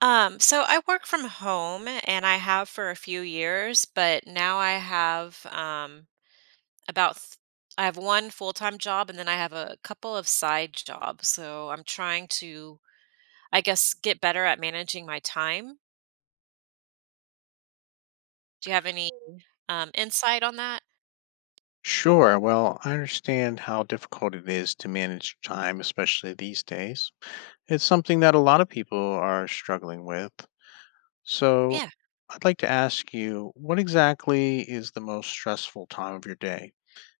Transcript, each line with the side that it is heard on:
right: So I work from home and I have for a few years, but now about th- I have one full-time job and then I have a couple of side jobs. So I'm trying to, I guess, get better at managing my time. Do you have any insight on that?
left: Sure. Well, I understand how difficult it is to manage time, especially these days. It's something that a lot of people are struggling with. So,
right: Yeah.
left: I'd like to ask you what exactly is the most stressful time of your day?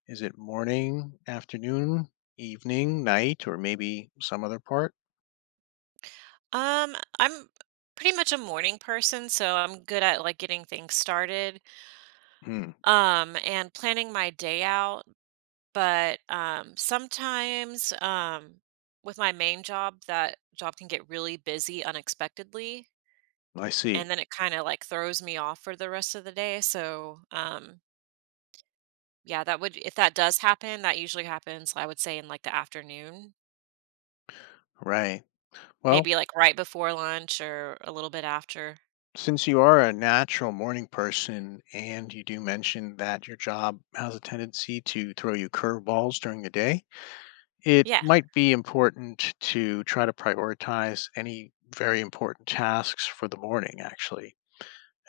left: Is it morning, afternoon, evening, night, or maybe some other part?
right: Um, I'm pretty much a morning person, so I'm good at like getting things started,
left: Hmm,
right: and planning my day out. But sometimes, with my main job, that job can get really busy unexpectedly,
left: I see.
right: and then it kind of like throws me off for the rest of the day, so, yeah, that would if that does happen, that usually happens, I would say, in like the afternoon,
left: Right. Well,
right: maybe like right before lunch or a little bit after.
left: since you are a natural morning person and you do mention that your job has a tendency to throw you curveballs during the day, it
right: Yeah.
left: might be important to try to prioritize any very important tasks for the morning actually.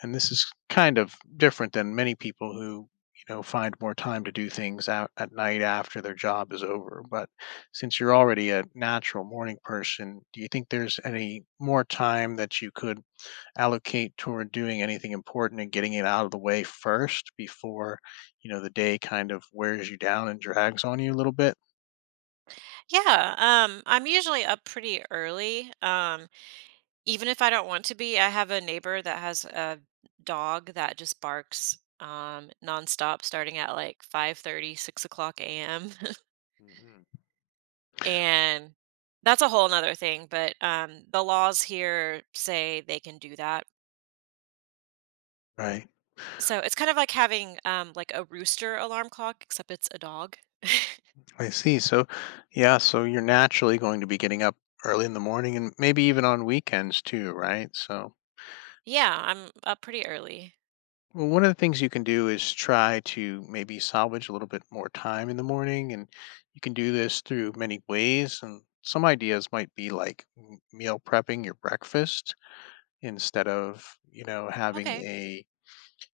left: And this is kind of different than many people who, find more time to do things out at night after their job is over. But since you're already a natural morning person, do you think there's any more time that you could allocate toward doing anything important and getting it out of the way first before, the day kind of wears you down and drags on you a little bit?
right: Yeah, I'm usually up pretty early, even if I don't want to be. I have a neighbor that has a dog that just barks nonstop starting at like 5:30, 6 o'clock a.m.
left: hmm
right: And that's a whole nother thing, but the laws here say they can do that,
left: right.
right: so it's kind of like having like a rooster alarm clock, except it's a dog.
left: I see. So, yeah, so you're naturally going to be getting up early in the morning and maybe even on weekends too, right? So,
right: Yeah, I'm up pretty early.
left: well, one of the things you can do is try to maybe salvage a little bit more time in the morning. And you can do this through many ways. And some ideas might be like meal prepping your breakfast instead of, having
right: Okay.
left: a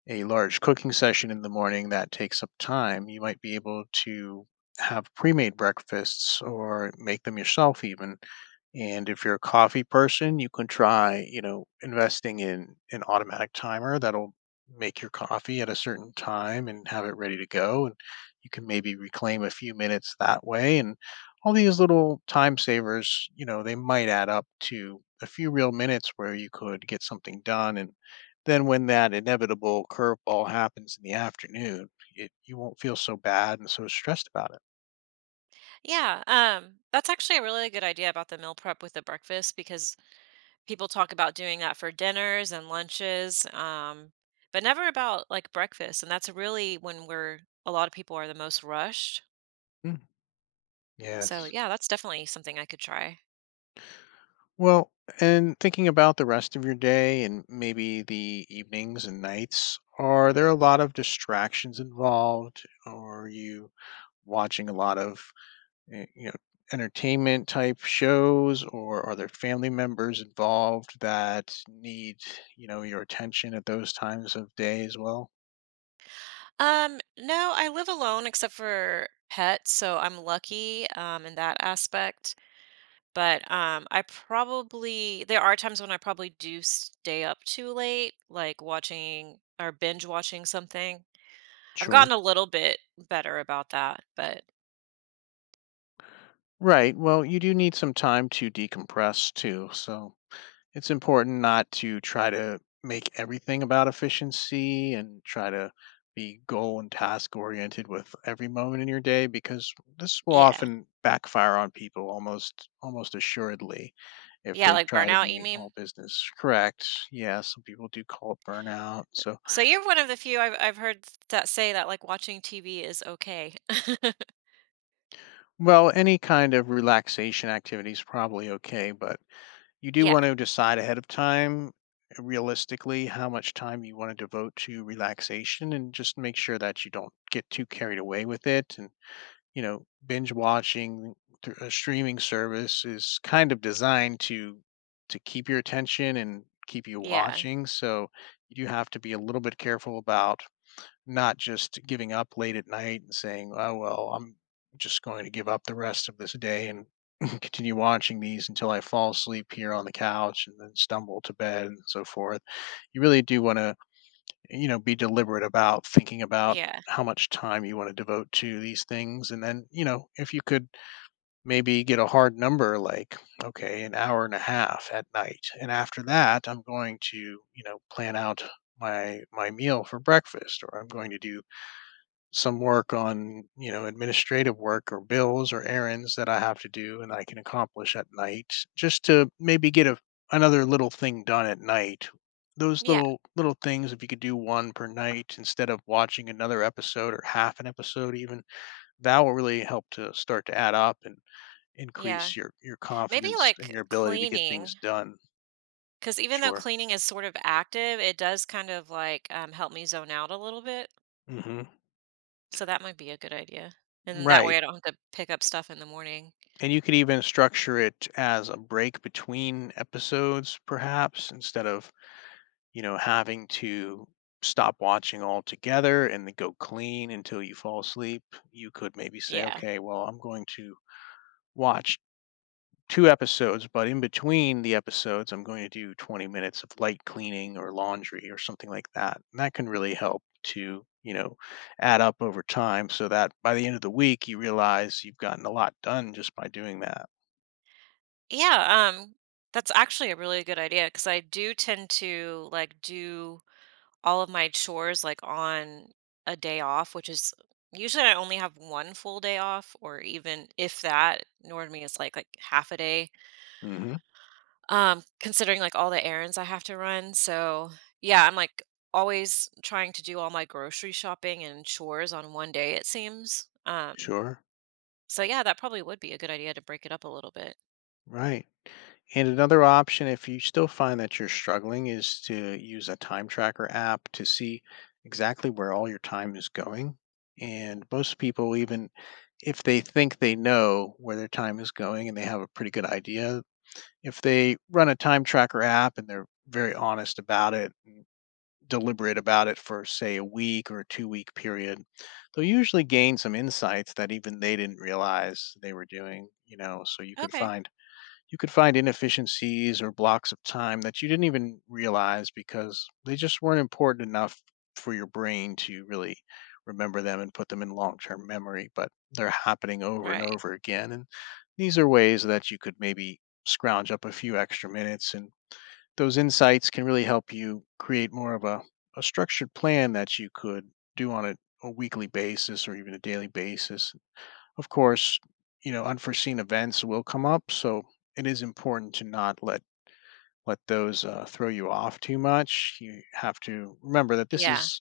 left: a large cooking session in the morning that takes up time. You might be able to have pre-made breakfasts or make them yourself even. And if you're a coffee person, you can try, investing in an automatic timer that'll make your coffee at a certain time and have it ready to go. And you can maybe reclaim a few minutes that way. And all these little time savers, they might add up to a few real minutes where you could get something done. And then when that inevitable curveball happens in the afternoon, it you won't feel so bad and so stressed about it.
right: Yeah, that's actually a really good idea about the meal prep with the breakfast, because people talk about doing that for dinners and lunches, but never about like breakfast. And that's really when we're a lot of people are the most rushed.
left: Mm.
right: So
left: Yes.
right: yeah, that's definitely something I could try.
left: Well, and thinking about the rest of your day and maybe the evenings and nights, are there a lot of distractions involved? Or are you watching a lot of, eh, you know, entertainment type shows? Or are there family members involved that need, your attention at those times of day as well?
right: No, I live alone except for pets, so I'm lucky, in that aspect. But I probably there are times when I probably do stay up too late, like watching or binge watching something. I've
left: Sure.
right: gotten a little bit better about that, but
left: Right. Well, you do need some time to decompress too. So it's important not to try to make everything about efficiency and try to be goal and task oriented with every moment in your day, because this will
right: yeah.
left: often backfire on people almost assuredly if
right: Yeah,
left: they
right: like
left: try to
right: burnout, you
left: be
right: mean?
left: all business correct. Yeah, some people do call it burnout. So
right: So you're one of the few I've heard that say that like watching TV is okay.
left: well, any kind of relaxation activity is probably okay, but you do
right: Yeah,
left: want to decide ahead of time, realistically, how much time you want to devote to relaxation and just make sure that you don't get too carried away with it. And, binge watching through a streaming service is kind of designed to keep your attention and keep you
right: yeah,
left: watching. So you do have to be a little bit careful about not just giving up late at night and saying, "Oh, well, I'm just going to give up the rest of this day and continue watching these until I fall asleep here on the couch and then stumble to bed," and so forth. You really do wanna, be deliberate about thinking about
right: yeah,
left: how much time you wanna devote to these things, and then, if you could maybe get a hard number, like, "Okay, an hour and a half at night, and after that, I'm going to, plan out my meal for breakfast, or I'm going to do some work on, administrative work or bills or errands that I have to do and I can accomplish at night, just to maybe get a, another little thing done at night. Those
right: yeah,
left: little things, if you could do one per night instead of watching another episode or half an episode, even that will really help to start to add up and
right: yeah.
left: increase your
right: Maybe
left: confidence and your
right: like
left: ability to get things
right: cleaning,
left: done.
right: because even though
left: Sure.
right: cleaning is sort of active, it does kind of like help me zone out a little bit.
left: hmm
right: So that might be a good idea. And then that way
left: Right.
right: I don't have to pick up stuff in the morning.
left: And you could even structure it as a break between episodes, perhaps, instead of, having to stop watching altogether and then go clean until you fall asleep. You could maybe say,
right: Yeah.
left: okay, well, I'm going to watch two episodes, but in between the episodes, I'm going to do 20 minutes of light cleaning or laundry or something like that. And that can really help to, add up over time so that by the end of the week, you realize you've gotten a lot done just by doing that.
right: Yeah, that's actually a really good idea because I do tend to like do all of my chores like on a day off, which is usually I only have one full day off, or even if that, nor me is like half a day.
left: hmm
right: Considering like all the errands I have to run, so yeah, I'm like always trying to do all my grocery shopping and chores on one day. It seems.
left: Sure.
right: So yeah, that probably would be a good idea to break it up a little bit.
left: Right. And another option, if you still find that you're struggling, is to use a time tracker app to see exactly where all your time is going. And most people, even if they think they know where their time is going and they have a pretty good idea, if they run a time tracker app and they're very honest about it, and deliberate about it for, say, a week or a 2 week period, they'll usually gain some insights that even they didn't realize they were doing. So you can
right: Okay.
left: find you could find inefficiencies or blocks of time that you didn't even realize, because they just weren't important enough for your brain to really remember them and put them in long term memory, but they're happening over and
right: Right.
left: over again. And these are ways that you could maybe scrounge up a few extra minutes. And those insights can really help you create more of a structured plan that you could do on a weekly basis or even a daily basis. Of course, unforeseen events will come up, so it is important to not let those throw you off too much. You have to remember that this
right: Yeah.
left: is,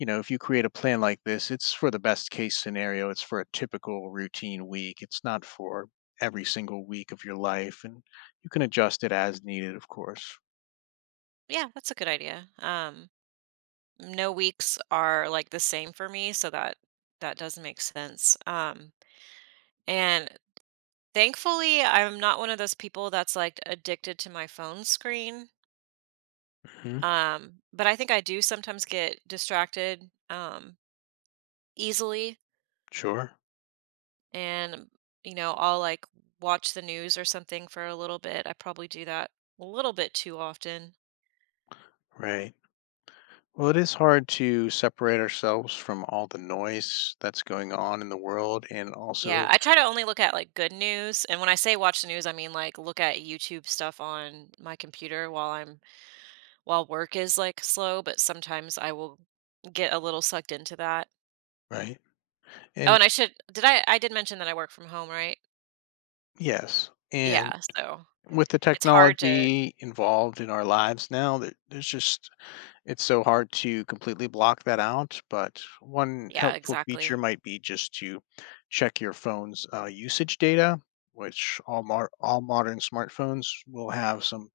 left: if you create a plan like this, it's for the best case scenario. It's for a typical routine week. It's not for every single week of your life, and you can adjust it as needed, of course.
right: Yeah, that's a good idea. No weeks are like the same for me, so that does make sense. And thankfully, I'm not one of those people that's like addicted to my phone screen.
left: hmm
right: But I think I do sometimes get distracted, easily,
left: Sure.
right: and I'll like watch the news or something for a little bit. I probably do that a little bit too often.
left: Right. Well, it is hard to separate ourselves from all the noise that's going on in the world, and
right: Yeah,
left: also,
right: I try to only look at like good news. And when I say watch the news, I mean like look at YouTube stuff on my computer while I'm while work is like slow, but sometimes I will get a little sucked into that.
left: right?
right: Oh,
left: And
right: and I should did I did mention that I work from home, right?
left: yes, and
right: Yeah, so
left: with the
right: it's hard to.
left: technology involved in our lives now, there's just it's so hard to completely block that out, but one
right: Yeah,
left: helpful feature
right: exactly.
left: might be just to check your phone's, usage data, which all modern smartphones will have some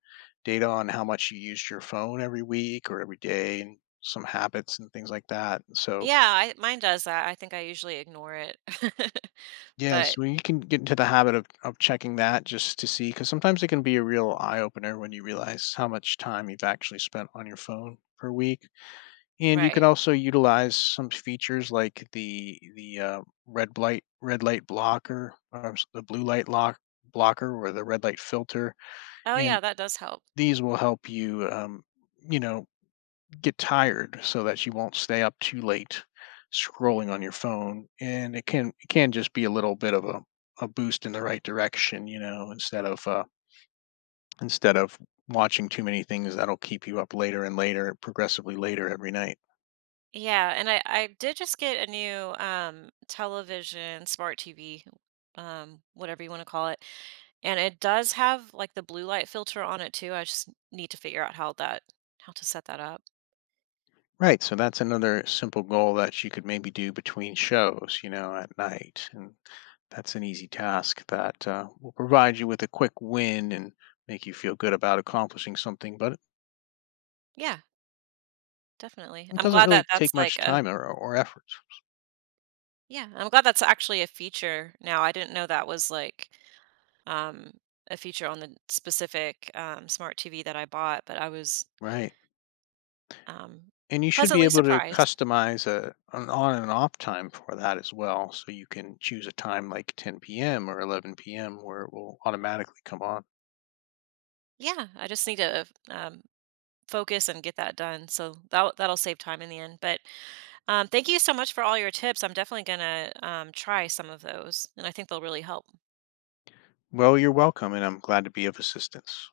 left: data on how much you used your phone every week or every day and some habits and things like that. So
right: Yeah, mine does that. I think I usually ignore it.
left: yes,
right: But.
left: well, you can get into the habit of checking that just to see, because sometimes it can be a real eye opener when you realize how much time you've actually spent on your phone per week, and you can
right: Right.
left: also utilize some features like the red light blocker, or s the blue light lock blocker or the red light filter,
right: Oh yeah,
left: and
right: that does help.
left: these will help you, you know, get tired so that you won't stay up too late scrolling on your phone. And it can just be a little bit of a boost in the right direction, instead of instead of watching too many things that'll keep you up later and later, progressively later every night.
right: Yeah, and I did just get a new television, smart TV, whatever you want to call it. And it does have like the blue light filter on it too. I just need to figure out how to set that up.
left: Right. So that's another simple goal that you could maybe do between shows, at night. And that's an easy task that will provide you with a quick win and make you feel good about accomplishing something, but
right: Yeah, definitely.
left: it
right: I'm
left: doesn't
right: glad that
left: really
right: that's
left: take
right: like
left: much
right: a.
left: time or effort.
right: Yeah, I'm glad that's actually a feature now. I didn't know that was like um, a feature on the specific, smart TV that I bought, but I was,
left: Right.
right: um,
left: And you should be
right: pleasantly
left: able to
right: surprised.
left: customize a an on and off time for that as well. So you can choose a time like 10 p.m. or 11 p.m. where it will automatically come on.
right: Yeah, I just need to focus and get that done. So that that'll save time in the end. But thank you so much for all your tips. I'm definitely gonna, try some of those, and I think they'll really help.
left: Well, you're welcome, and I'm glad to be of assistance.